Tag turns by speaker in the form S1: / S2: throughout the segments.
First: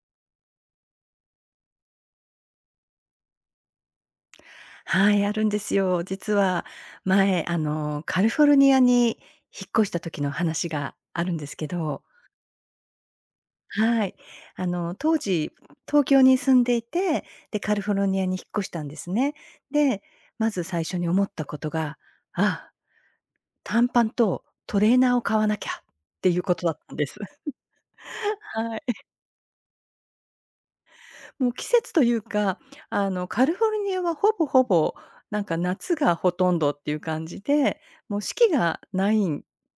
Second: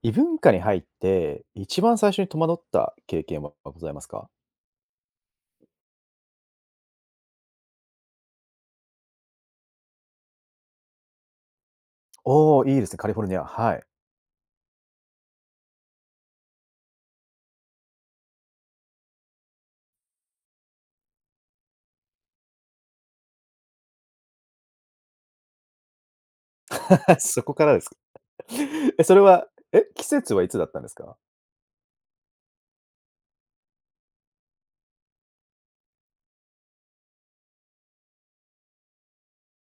S1: 異文化に入って、一番最初に戸惑った経験はございますか？
S2: はい、あるんですよ。実は前、カリフォルニアに引っ越した時の話があるんですけど、
S1: おおー、いいですね、カリフォルニア、はい。
S2: はい。当時、東京に住んでいて、で、カリフォルニアに引っ越したんですね。で、まず最初に思ったことが、あ、短パンとトレーナーを買わなきゃっていうことだったんで す。
S1: そこからですか。
S2: はい。
S1: え、それは、え、季節はいつだったんですか？
S2: もう季節というか、カリフォルニアはほぼほぼ、なんか夏がほとんどっていう感じで、もう四季がない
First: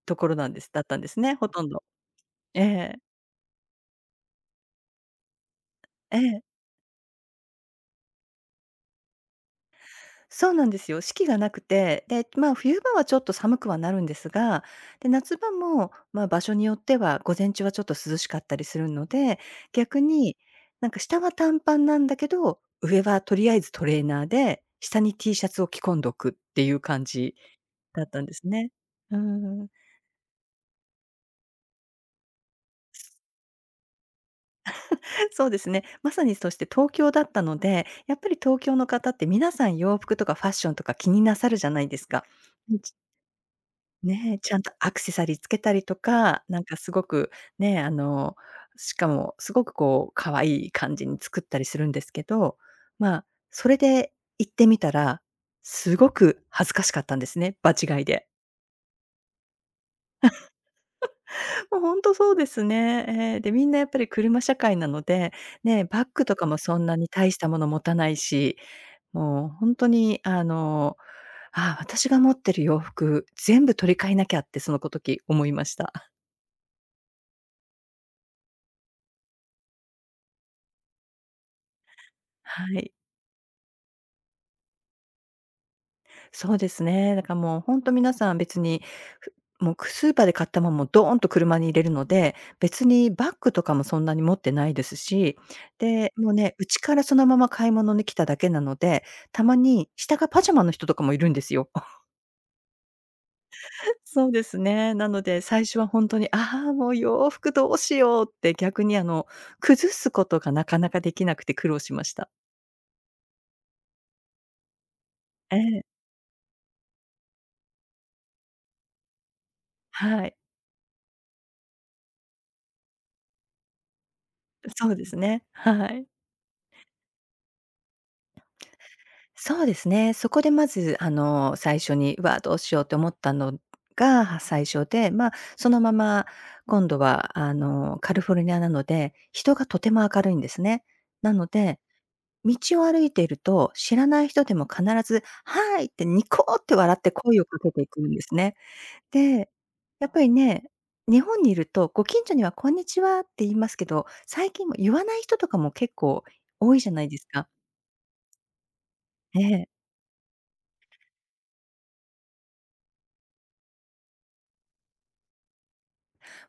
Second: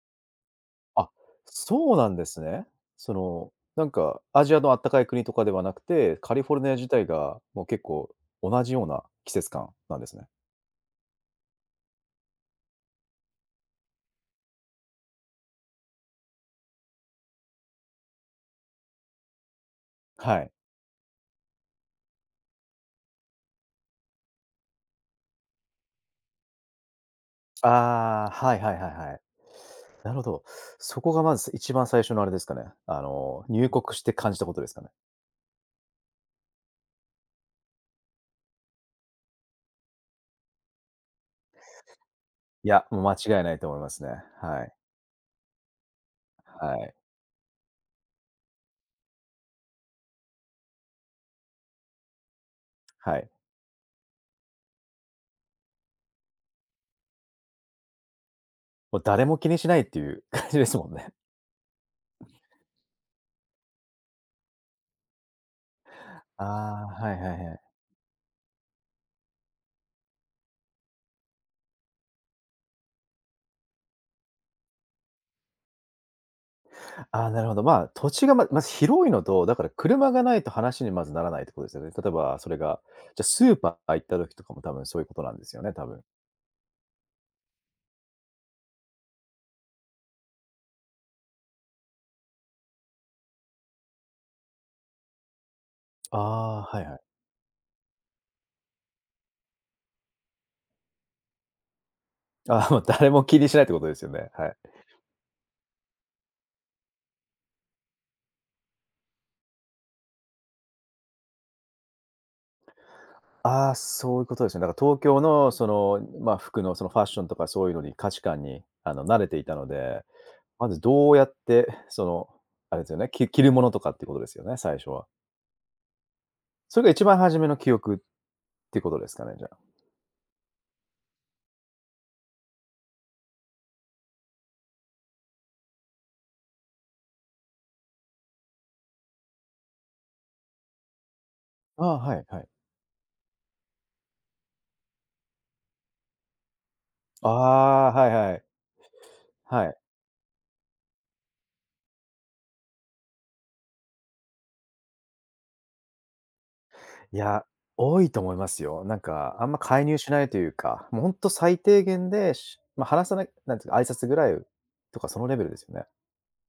S2: ところなんですだったんで
S1: あ、
S2: すね、ほとんど。
S1: そうなんです
S2: え
S1: ね。
S2: え、
S1: その、なんかアジアのあったかい国とかではなくて、
S2: え
S1: カリ
S2: え。
S1: フォルニア自体がもう結構同じような季節感なんですね。
S2: そうなんですよ。四季がなくて、で、まあ、冬場はちょっと寒くはなるんですが、で、夏場も、まあ、場所によっては午前中はちょっと涼しかったりするので、逆に、
S1: はい。
S2: なんか下は短パンなんだけど、上はとりあえずトレーナーで、下に T シャツを着込んどくっていう感じ。だったん
S1: ああ、
S2: です
S1: はいは
S2: ね。
S1: いはいは
S2: うー
S1: い。
S2: ん、
S1: なるほど。そこがまず一番最初のあれですかね、入国して感じたことですかね？
S2: そうですね。まさにそして東京だったので、やっぱり東京の方って皆さん洋服とかファッションとか気になさるじゃないですか。
S1: い
S2: ん、
S1: や、
S2: ち
S1: もう間違いないと思いますね。
S2: ね、ちゃ
S1: は
S2: んと
S1: い。
S2: アクセサリーつけたりとか、なん
S1: は
S2: かす
S1: い。
S2: ごくね、しかもすごくこう可愛い感じに作ったりするんですけど、ま
S1: は
S2: あ、
S1: い。
S2: それで行ってみたら、すごく恥ずかしかったんですね、場違いで。
S1: もう誰も気にしないっていう感じですもんね。
S2: もうほんとそうですね。ええ、で、みんなやっぱり車社会なので、ね、バッグと
S1: あ
S2: かもそ
S1: あ、
S2: んなに
S1: はいは
S2: 大し
S1: い
S2: た
S1: は
S2: も
S1: い。
S2: の持たないし、もうほんとに、ああ、私が持ってる洋服、全部取り替えなきゃってそのこ時思いました。
S1: ああ、なるほど。まあ、土地がまず広いのと、だから車がないと話にまずならないってことですよね。例えばそれ
S2: は
S1: が、
S2: い。
S1: じゃ、スーパー行った時とかも多分そういうことなんですよね、多分。
S2: そうですね。だからもう本当皆さん別に、ふもうスーパーで買ったもんドーンと車に入れるので、別にバッグとかもそんなに持ってないですし、で、
S1: あ
S2: もうね、
S1: あ、
S2: うち
S1: はい
S2: か
S1: はい。
S2: らそのまま買い物に来ただけなので、たまに下がパジャマの人とかもいるんですよ。
S1: ああ、もう誰も気にしないってことですよ
S2: そ
S1: ね。
S2: うで
S1: はい。
S2: すね。なので、最初は本当に、ああ、もう洋服どうしようって逆に、崩すことがなかなかできなくて苦労しました。
S1: ああ、そういうことですね。だから東京の
S2: え
S1: そ
S2: え、
S1: の、まあ、服のそのファッションとかそういうのに価値観に、慣れていたので、
S2: はい。
S1: まずどうやって、その、あれですよね、着るものとかってことですよね、最
S2: そ
S1: 初
S2: うで
S1: は。
S2: すね、はい。
S1: それが一番初めの記憶ってことですかね、じゃあ。
S2: そうですね。そこでまず、最初に、うわ、どうしようって思ったのが最初で、まあ、そのまま今度は、カリフォルニアなので、人がとても明るいんですね。なので、
S1: ああ、はいはい。
S2: 道を歩いていると、知らない人でも必ず、はいってニコって笑って
S1: あ
S2: 声をかけてい
S1: あ、
S2: く
S1: は
S2: ん
S1: い
S2: です
S1: はい。
S2: ね。で、
S1: はい。
S2: やっぱりね、日本にいると、ご近所にはこんにちはって言いますけど、最近も言わない人とかも結構多いじゃない
S1: い
S2: です
S1: や、
S2: か。
S1: 多いと思いますよ。なんか、あんま
S2: ね。え。
S1: 介入しないというか、もうほんと最低限で、話さないなんていうか、挨拶ぐらいとかそのレベルですよね。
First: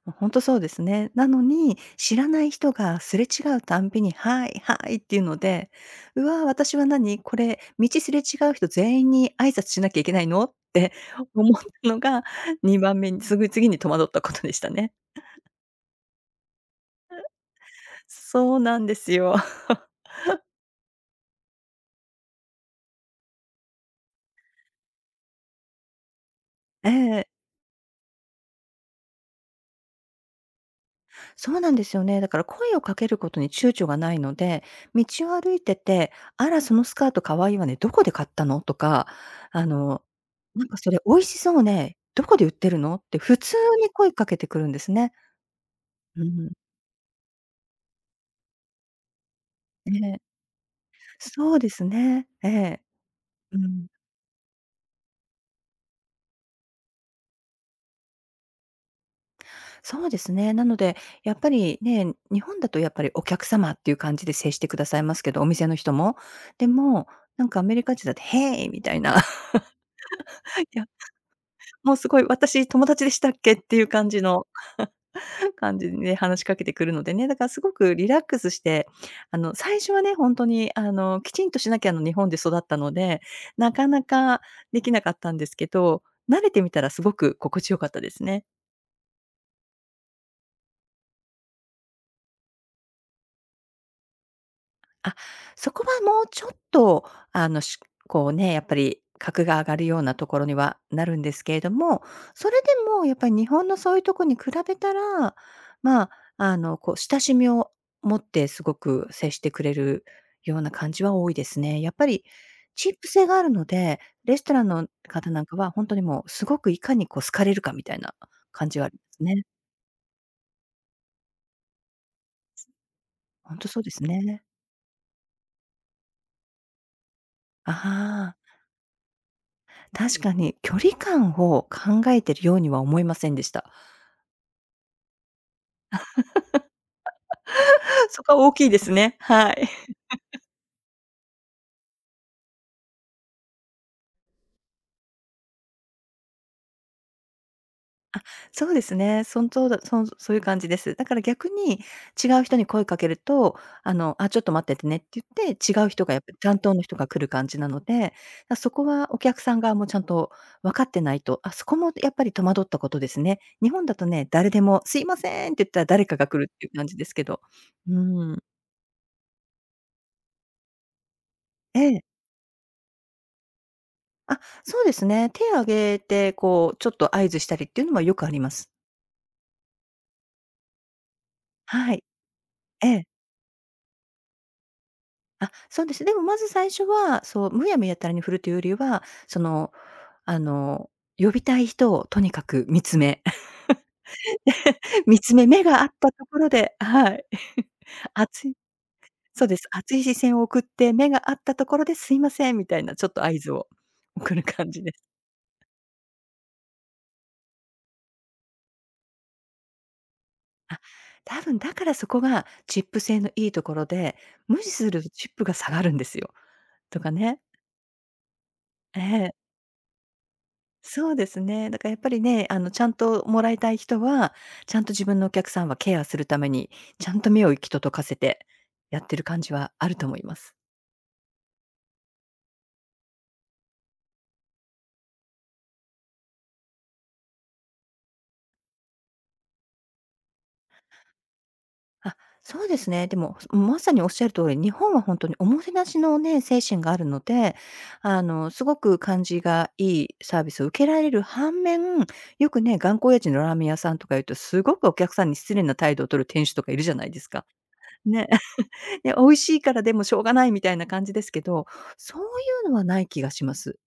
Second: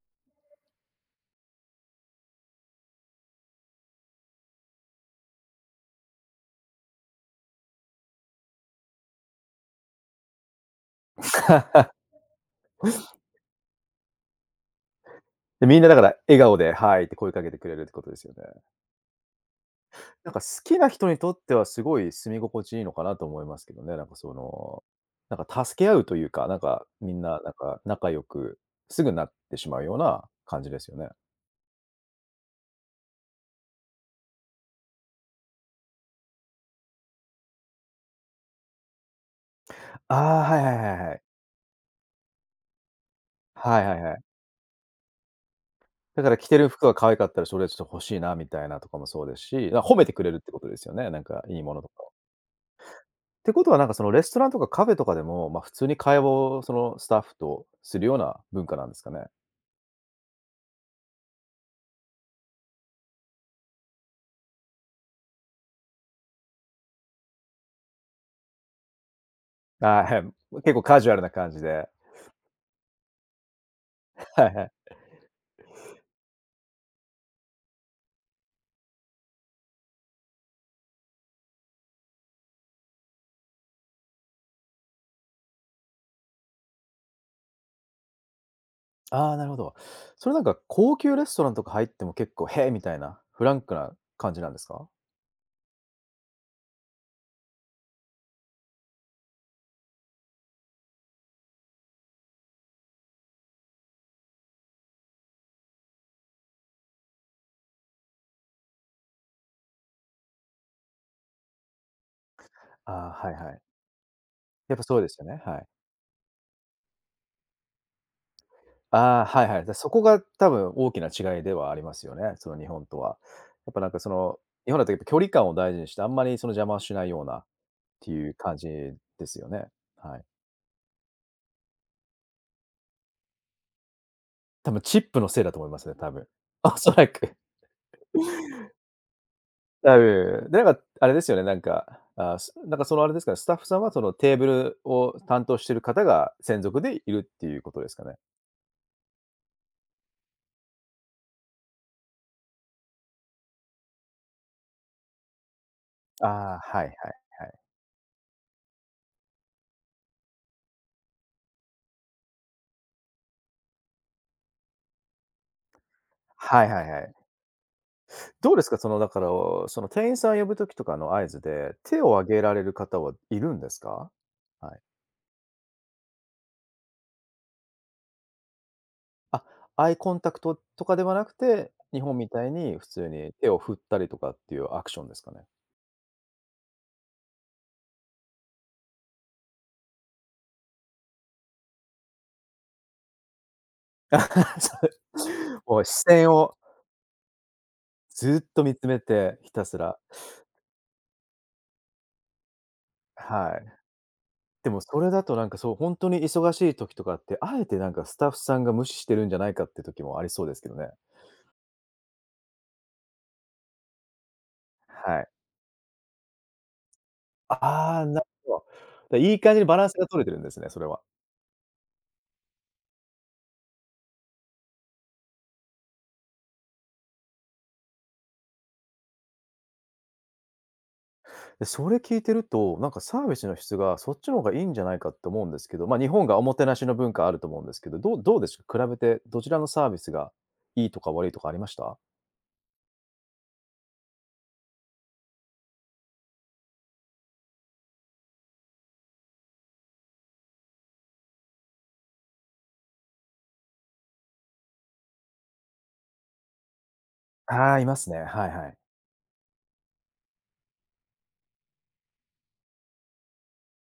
S2: 本当ほんとそうですね。なのに、知らない人がすれ違うたんびに、「はい、はい」っていうので、「うわ、私は何、これ、道すれ違う人全員に挨拶しなきゃいけないの？」って 思ったのが、2番目に、すぐ次に戸惑ったことでしたね。
S1: で、みんなだから笑顔で「はい」って声かけてくれるってことですよね。
S2: そうなんですよ。
S1: なんか好きな人にとってはすごい住み心地いいのかなと思いますけどね。なんかその、なんか助け合うというか、なんか
S2: え
S1: みん
S2: え。
S1: ななんか仲良くすぐなってしまうような感じですよね。
S2: そうなんですよね。だから声をかけることに躊躇がないので、道を歩いてて、「あら、そのスカート可愛いわね。どこで買ったの？」とか、あの
S1: ああ、はい
S2: なん
S1: は
S2: か
S1: いは
S2: それ
S1: いは
S2: 美
S1: い。
S2: 味しそうね、どこで売ってるの？って普通
S1: はい
S2: に
S1: はい
S2: 声
S1: は
S2: か
S1: い。
S2: けてくるんですね。
S1: だ
S2: う
S1: から着
S2: ん。
S1: てる服が可愛かったらそれちょっと欲しいなみたいなとかもそうですし、なんか褒
S2: え
S1: めてく
S2: え、
S1: れるってことですよね、なんか
S2: そ
S1: い
S2: う
S1: い
S2: で
S1: もの
S2: す
S1: とかを。
S2: ね。ええ。
S1: って
S2: う
S1: ことはな
S2: ん。
S1: んかそのレストランとかカフェとかでも、ま、普通に会話をそのスタッフとするような文化なんですかね？
S2: そうですね。なので、やっぱりね、日本だとやっぱりお客様っていう感じで接してくださいますけど、お店の人も。でも、なんかアメリカ人だってヘイ」みたいな、
S1: ああ、はい。結
S2: い
S1: 構
S2: や、
S1: カジュアルな感じで。
S2: もうすごい私友達でしたっけっていう感じ
S1: は
S2: の
S1: いはい。
S2: 感じで話しかけてくるのでね、だからすごくリラックスして、最初はね、ほんとに、きちんとしなきゃの日本で育ったので、なかなかできなかったんですけど、慣れてみたらすごく心地よかったですね。
S1: ああ、なるほど。それなんか高級レストランとか入っても結構、へえ、みたいなフランクな感じなんですか？
S2: あ、そこはもうちょっと、あの、しこうね、やっぱり格が上がるようなところにはなるんですけれども、それでもやっぱり日本のそういうとこに比べたら、まあ、こう親しみを持ってすごく接してくれるような感じは多いですね。やっぱりチープ
S1: ああ、
S2: 性
S1: はい
S2: がある
S1: はい。
S2: ので、レストラン
S1: やっぱ
S2: の
S1: そうですよ
S2: 方
S1: ね、
S2: なんか
S1: はい。
S2: はほんとにもうすごくいかにこう好かれるかみたいな感じはありま
S1: あ
S2: す
S1: あ、は
S2: ね。
S1: いはい。でそこが多分大きな違いではありますよね、その日本とは。
S2: ほんと
S1: やっぱ
S2: そう
S1: なん
S2: で
S1: か
S2: す
S1: その、
S2: ね。
S1: 日本だとやっぱ距離感を大事にして、あんまりその邪魔をしないようなっ
S2: あ、
S1: て
S2: は
S1: いう
S2: あ。
S1: 感じですよね。は
S2: 確
S1: い。
S2: かに、距離感を考えてるようには思いませんでした。
S1: 多分チップのせいだと思いますね、多分。おそらく。
S2: そこは大きいですね。はい。
S1: あ、いえいえ。で、なんか、あれですよね、なんか、なんか、その、あれですかね、スタッフさんは、その、テーブルを担当してる方が専属でいるっていうことですかね？
S2: そうですね。そんとうだそんそういう感じです。だから逆に違う人に声かけると、「あ、ちょっと待っててね」って言って、違う人がやっ
S1: あ
S2: ぱり
S1: あ、
S2: 担当の
S1: はい
S2: 人が
S1: はい
S2: 来る
S1: は
S2: 感
S1: い。
S2: じなので、だ、そこはお客さん側もちゃんと分かってないと、あ、そこもやっぱり戸惑ったことですね。日本だとね、誰でも「すいません」って言ったら誰かが来るっ
S1: は
S2: てい
S1: い
S2: う
S1: は
S2: 感
S1: い
S2: じ
S1: は
S2: で
S1: い。
S2: すけど。うん。
S1: どうですか？その、だから、その、店員さん呼ぶ時とかの合図で、
S2: え
S1: 手
S2: え。
S1: を挙げられる方はいるんですか？
S2: あ、
S1: はい。
S2: そうですね。手を挙げて、こう、ちょっと合図したりっていうのはよくあります。
S1: あ、アイコンタクトとかではなくて、
S2: は
S1: 日
S2: い。
S1: 本みたいに
S2: え
S1: 普
S2: え。
S1: 通に手を振ったりとかっていうアクションですかね？
S2: あ、そうです。でもまず最初は、そう、むやみやたらに振るというよりは、その、あの、呼びたい人をとにかく見つめ
S1: それ、
S2: 見つめ、目
S1: も
S2: が
S1: う
S2: 合
S1: 視
S2: ったと
S1: 線
S2: ころ
S1: を
S2: ではい。
S1: ず
S2: 熱
S1: っ
S2: い
S1: と見つめて、
S2: そう
S1: ひ
S2: です。
S1: たす
S2: 熱
S1: ら。
S2: い視線を送って、目が合ったところで、すいませんみたいなちょっと合
S1: は
S2: 図を
S1: い。
S2: 送る
S1: で
S2: 感
S1: も
S2: じで
S1: そ
S2: す。
S1: れだとなんかそう、本当に忙しい時とかって、あえてなんかスタッフさんが無視してるんじゃないかって時もありそうですけど
S2: あ、
S1: ね。
S2: 多分だからそこがチップ性のいいところで、無視すると
S1: は
S2: チ
S1: い。
S2: ップが下がるんですよ。とかね。
S1: ああ、なるほど。
S2: え
S1: だ、いい
S2: え、
S1: 感じにバランスが取れてるんですね、それは。
S2: そうですね。だからやっぱりね、あのちゃんともらいたい人は、ちゃんと自分のお客さんはケアするために、ちゃんと目を行き届かせてやってる感じはあると思います。
S1: で、それ聞いてると、なんかサービスの質がそっちの方がいいんじゃないかって思うんですけど、ま、日本がおもてなしの文化あると思うんですけど、どうですか？比べてどちらのサービスがいいとか悪いとかありました？
S2: あ、そうですね。でも、まさにおっしゃる通り、日本は本当におもてなしのね、精神があるので、すごく感じがいいサービスを受けられる反面、よくね、頑固親父のラーメン屋さんとか言うと、すごくお客さんに失礼な態度を取る店主とかいるじゃないですか。
S1: ああー、いますね。
S2: ね。
S1: はいはい。
S2: で、美味しいからでもしょうがないみたいな感じですけど、そういうのはない気がします。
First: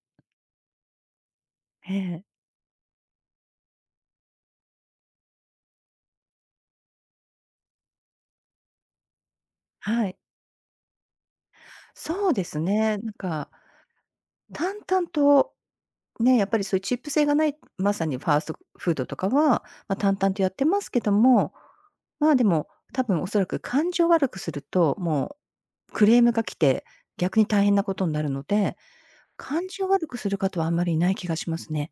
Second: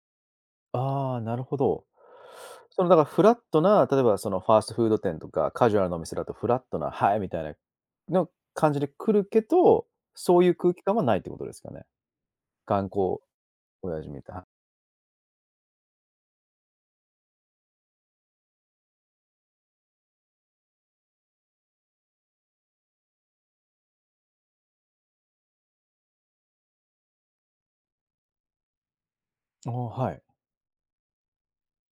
S1: ああ、なるほど。
S2: ええ。
S1: その、だからフラットな、例えばそのファーストフード店とか、カジュアルなお店だとフラットな、はい、みたいなの感じで来るけど、
S2: はい。
S1: そういう空気感はないってことですかね。
S2: そうです
S1: 頑
S2: ね。なん
S1: 固
S2: か、
S1: 親父みたいな。
S2: 淡々とね、やっぱりそういうチップ性がない、まさにファーストフードとかは、まあ、淡々とやってますけども、まあ、でも、多分おそらく感情悪くすると、もうクレームが来て、逆に大変なことになるので、感
S1: ああ、
S2: 情悪
S1: は
S2: く
S1: い。
S2: する方はあんまりいない気がしますね。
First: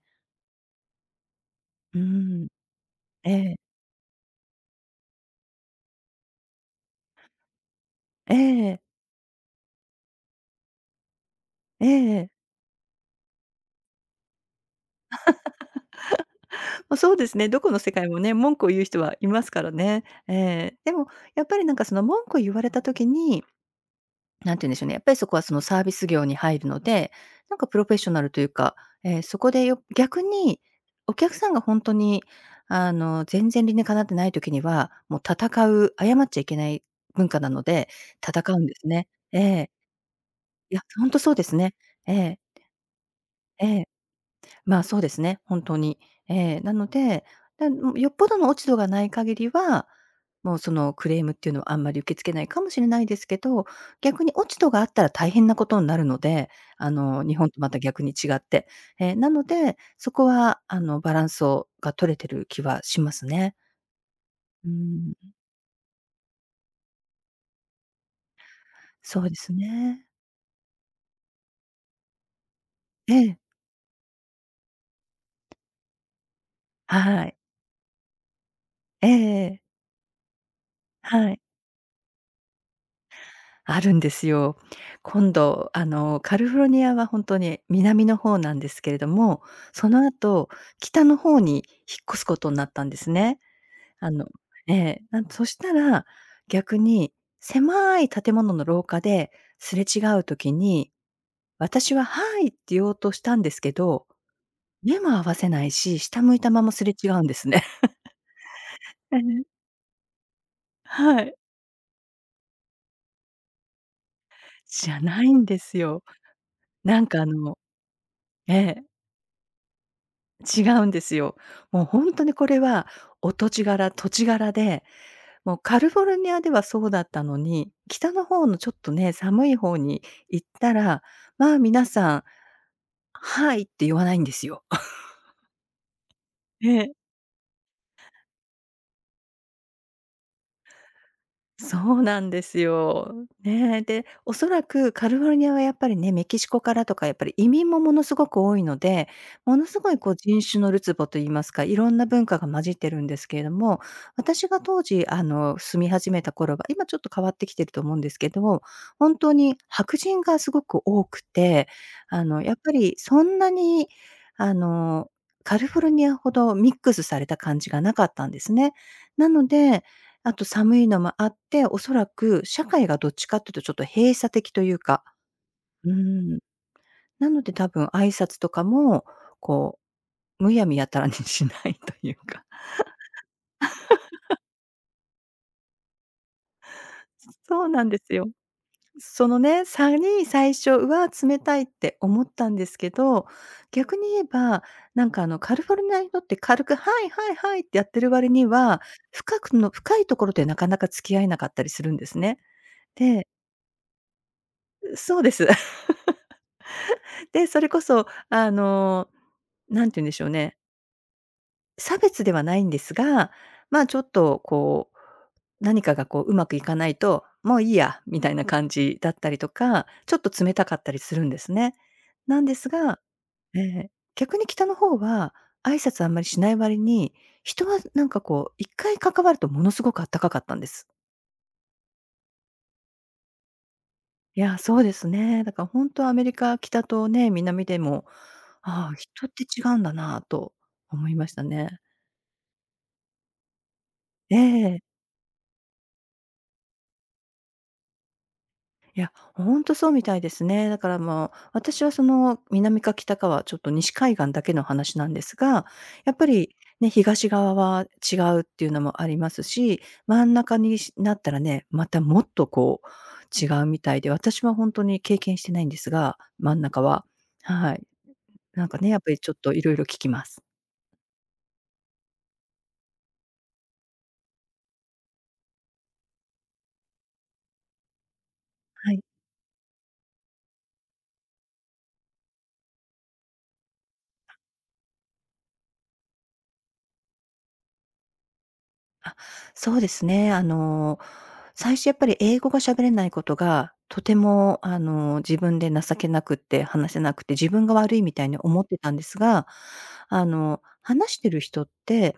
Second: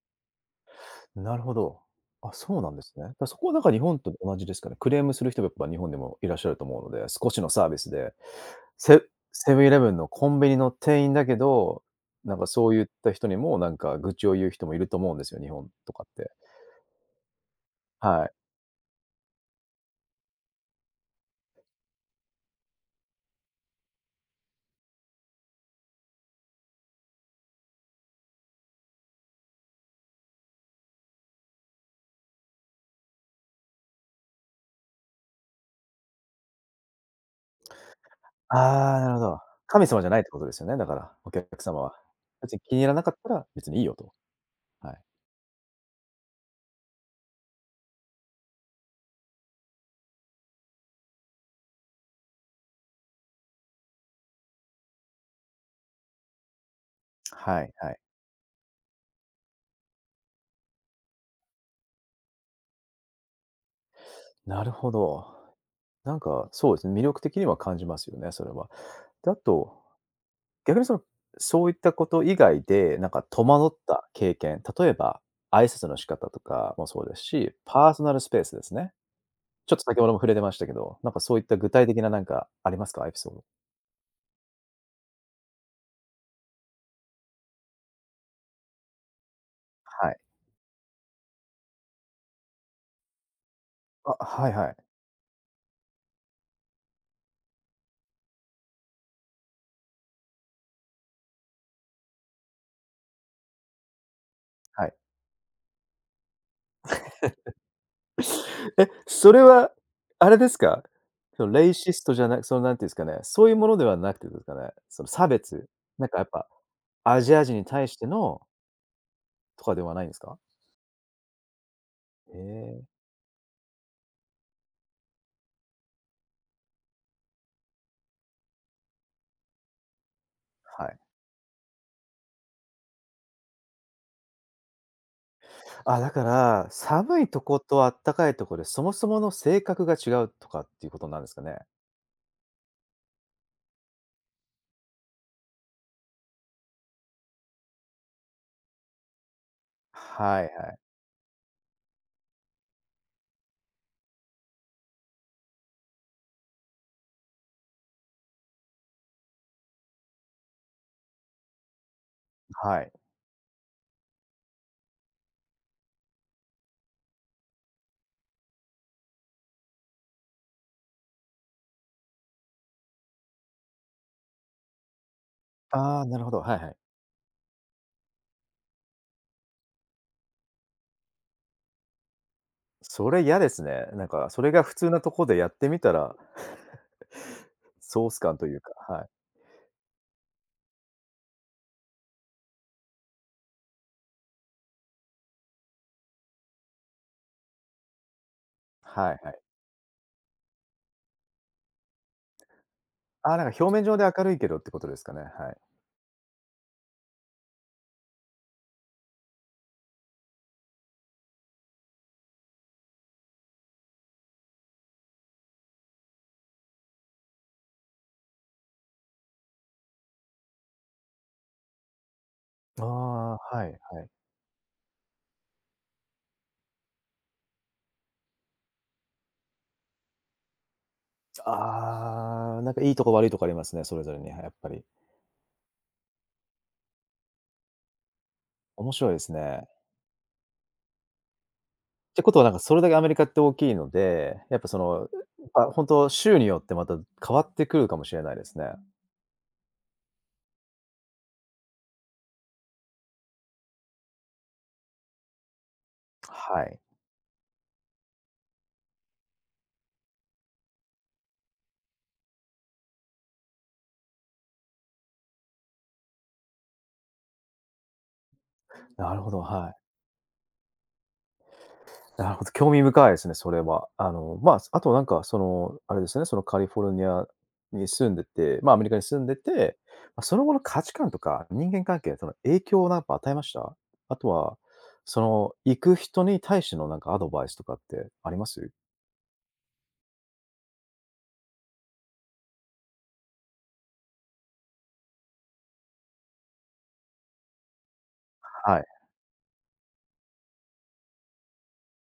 S1: なるほど。
S2: う
S1: あ、
S2: ん。
S1: そうなんですね。だから
S2: え
S1: そこは
S2: え。
S1: なんか日本と同じですかね。クレームする人がやっぱ日本でもいらっしゃると思うので、少しのサービスで、
S2: ええ。
S1: セセブンイレブンのコンビニの店員だけど、
S2: ええ。
S1: なんかそういった人にもなんか愚痴を言う人もいると思うんですよ、日本とかって。
S2: まあ、そうですね、どこの世界も
S1: は
S2: ね、
S1: い。
S2: 文句を言う人はいますからね。ええ。でもやっぱりなんかその文句を言われた時に、なんて言うんでしょうね、やっぱりそこはそのサービス業に入るので、なんかプロフェッショナルというか、そこで逆にお客さんが本当に、あの、全然理念かなってない時には、もう戦う、謝っちゃいけない文化なので、戦うんです
S1: ああ、な
S2: ね。
S1: るほど。
S2: ええ。
S1: 神様じゃないってことですよ
S2: い
S1: ね、
S2: や、
S1: だか
S2: 本
S1: ら、
S2: 当
S1: お
S2: そうで
S1: 客
S2: すね。
S1: 様は。
S2: ええ、
S1: 別に気に入らなかったら、
S2: え
S1: 別にいい
S2: え。
S1: よと。
S2: ま、あ、
S1: は
S2: そ
S1: い。
S2: うですね、本当に。なので、だよっぽどの落ち度がない限りは、もうそのクレームっていうのはあんまり受け付けないかもしれないですけど、逆に落ち度があったら大変なことになるので、あの、日本と
S1: は
S2: ま
S1: い
S2: た
S1: はい。
S2: 逆に違って。なので、そこはあの、バランスが取れてる気はしますね。
S1: な
S2: う
S1: るほ
S2: ん、
S1: ど。なんか、そうですね、魅力的には感じますよね、それは。
S2: そう
S1: で、
S2: で
S1: あ
S2: す
S1: と、
S2: ね。
S1: 逆にその、そういったこと以外で、なん
S2: え
S1: か
S2: え、
S1: 戸惑った経験、例えば、挨拶の仕方とかもそうです
S2: はい。
S1: し、パーソナルスペースですね。
S2: ええ、
S1: ちょっと先ほども触れてましたけど、なんか
S2: は
S1: そう
S2: い。
S1: いった具体的ななんかありますか？エピソード。
S2: あるんですよ。今度、あの、カリフォルニアは本当に南の方なんですけれども、その
S1: はい。
S2: 後、北の方に引っ越すことになったんですね。あ
S1: あ、
S2: の
S1: はいは
S2: え
S1: い。
S2: え、そしたら、逆に狭い建物の廊下ですれ違う時に、私は「はい」って言おうとしたんですけど、
S1: はい。
S2: 目も合わせないし、下向いたまますれ違うんですね。
S1: え、
S2: え
S1: それ
S2: え、
S1: は、あれですか？
S2: はい。
S1: そのレイシストじゃなくそのなんていうんですかね、そういうものではなくてですかね、
S2: じゃ
S1: その
S2: な
S1: 差
S2: いんで
S1: 別、
S2: すよ。
S1: なんかやっぱ
S2: なん
S1: ア
S2: か
S1: ジア人に対しての
S2: ええ。
S1: とかではないんですか？
S2: 違うんですよ。もう本当に
S1: へ
S2: これ
S1: え、
S2: は、お土地柄、土地柄で、もうカリフォルニアではそうだったのに、北の方のちょっとね、寒い方に行った
S1: はい。
S2: ら、まあ皆さん、「はい」って言わないんですよ。
S1: あ、だから、寒いとことあったかいとこで、そもそもの性格が違うとかっていうことなんですかね？
S2: そうなんですよ。ねえ、で、おそらくカリフォルニアはやっぱりね、メキシコからとかやっぱり移民もものすごく多いので、ものすごいこう
S1: は
S2: 人
S1: い
S2: 種
S1: は
S2: の
S1: い。
S2: るつぼといいますか、いろんな文化が混じってるんですけれども、私が当時あの住み始めた頃は、今ちょっと変わってきてると思うんですけど、本当に白人がすごく多くて、あのやっぱ
S1: はい。
S2: りそんなに、あの、カリフォルニアほどミックスされた感じがなかったんですね。なので、あと寒いのもあって、おそらく社会がどっちかっていうとちょっと閉鎖的というか、うー
S1: ああ、なるほ
S2: ん。
S1: ど、はいはい。
S2: なので多分挨拶とかも、こう、むやみやたらに しないというか。
S1: それ嫌ですね。なんかそれが普通なとこでやってみたら、
S2: そうなんで
S1: ソー
S2: す
S1: ス
S2: よ。
S1: 感というか、はい。
S2: そのね、差に最初は冷たいって思ったんですけど、逆に言えば、なんかあのカリフォルニアの人って軽く「はいはいはい」ってやってる割には、
S1: はいは
S2: 深
S1: い。
S2: く深いところでなかなか付き合えなかったりするんですね。で
S1: ああ、なんか表面上で明るいけどってことですか
S2: そ
S1: ね？
S2: う
S1: は
S2: です。
S1: い。
S2: で、それこそあの、なんて言うんでしょうね、差別ではないんですが、ま、ちょっとこう、何かがこううまくいかないと、もういいやみたいな感じだったりとか、ちょっと冷たかったりするんですね。なんです
S1: あ
S2: が、
S1: あ、は
S2: え
S1: い
S2: え、
S1: はい。
S2: 逆に北の方は、挨拶あんまりしない割に、人はなんかこう一回関わるとものすごくあったかかったんです。
S1: ああ、なんかいいとこ悪いとこありますね、それぞれに、は
S2: い
S1: やっ
S2: や、
S1: ぱ
S2: そ
S1: り。
S2: うですね。だから本当アメリカ、北とね、南でも、
S1: 面
S2: ああ、
S1: 白いで
S2: 人っ
S1: す
S2: て違
S1: ね。
S2: うんだなぁと思いましたね。
S1: ってことはなんかそれだけアメリカって大きいの
S2: え
S1: で、やっぱそ
S2: え。
S1: の、あ、本当州によってまた変わってくるかもしれないですね。
S2: いや、ほんとそうみたいですね。だからもう、私はその南か北かはちょっと西海岸だけの話なんですが、やっぱり
S1: はい。
S2: ね、東側は違うっていうのもありますし、真ん中にったらね、またもっとこう違うみたいで、私はほんとに経験してないんですが、真ん中は。はい。なんかね、やっぱ
S1: な
S2: り
S1: るほ
S2: ちょっ
S1: ど、
S2: と
S1: は
S2: 色
S1: い。
S2: 々聞きます。
S1: なるほど、興味深いですね、それは。まあ、あとなんかその、あれですね、そのカリフォルニアに住んでて、まあ、アメリ
S2: は
S1: カに
S2: い。
S1: 住んでて、ま、その後の価値観とか人間関係、その影響をなんか与えました？あとは、その、行く人に対してのなんかアドバイスとかってあります？
S2: あ、そうですね。あの、最初やっぱり英語が喋れないことが、とてもあの、自分で情けなくって話せなくて、自分が悪いみたいに思っ
S1: は
S2: て
S1: い。
S2: たんですが、あの、話してる人って、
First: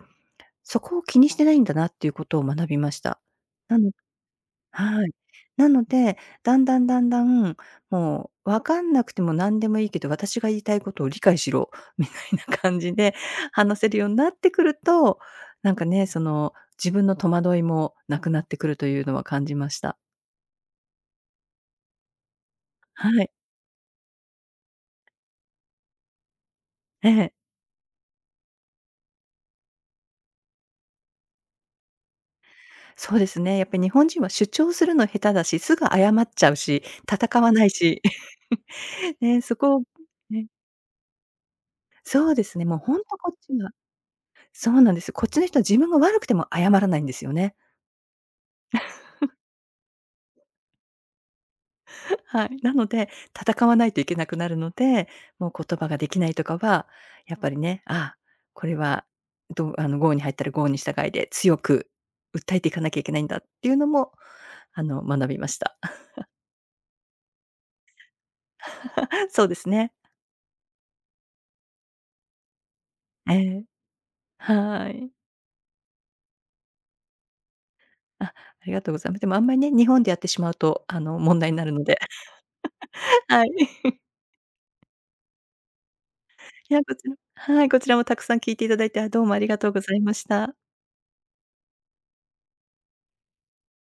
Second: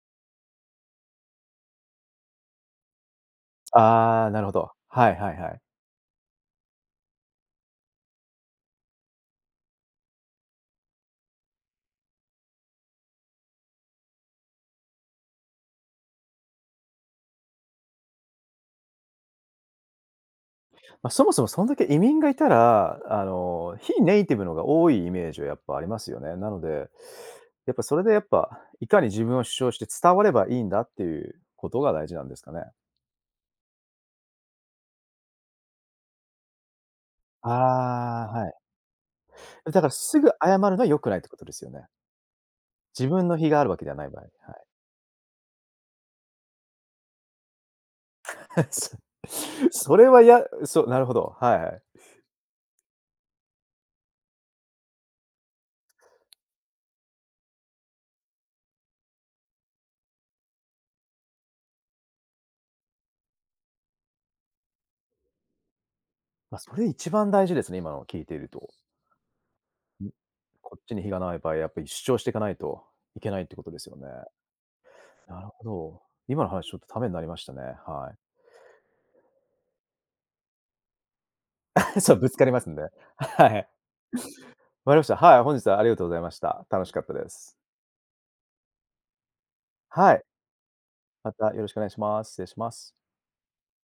S2: そこを気にしてないんだなっていうことを学びました。なの
S1: ああ、なるほど。
S2: は
S1: は
S2: い。
S1: いはいはい。
S2: なので、だんだん、もう分かんなくても何でもいいけど、私が言いたいことを理解しろな感じで話せるようになってくると、なんかね、その、自分の戸惑いもなくなってくるというのは感じました。
S1: まあ、そもそもそんだけ移民がいたら、
S2: はい。
S1: 非ネイティブのが多いイメージはやっぱありますよね。なので、
S2: ええ。
S1: やっぱそれでやっぱ、いかに自分を主張して伝わればいいんだっていうことが大事なんですかね。
S2: そうですね。やっぱり日本人は主張するの下手だし、すぐ謝っちゃうし、戦
S1: あ
S2: わないし。
S1: あ、はい。
S2: ね、そ
S1: だ
S2: こ
S1: か
S2: を
S1: らすぐ
S2: ね
S1: 謝るのは良くないってことですよね。
S2: そうですね、もう本
S1: 自
S2: 当
S1: 分
S2: こ
S1: の
S2: っ
S1: 非
S2: ち
S1: がある
S2: は、
S1: わけではない場合。は
S2: そうなんです。こっちの人は自分が悪くても謝らないんですよね。
S1: い。そそれはやそう、なるほど、はいはい。
S2: はい。なので、戦わないといけなくなるので、もう言葉ができないとかは、やっぱりね、ああ、これは、どう、あの、郷に入ったら郷に従いで強く訴えていかなきゃいけないんだっていうのも、あの、学びました。
S1: まあ、それ一番大事ですね、今のを聞いていると。
S2: そうですね。
S1: ん、こっちに非がない場合、やっぱり主張していかないといけ
S2: え
S1: ないってこ
S2: え、
S1: とですよね。
S2: はい。
S1: なるほど。今の話ちょっとためになりましたね。は
S2: あ、ありがとうございます。でもあんまりね、日本でやってしまうと、あの、問題になるので。
S1: い。そう、ぶつかりますんで。
S2: は
S1: は
S2: い。
S1: い。わかりました。はい、本日はありがとうございました。
S2: いや、
S1: 楽し
S2: こ
S1: かっ
S2: ち
S1: た
S2: ら
S1: です。
S2: はい、こちらもたくさん聞いていただいて、あ、どうもありがとうございま
S1: はい。
S2: した。
S1: またよろしくお願いします。失礼します。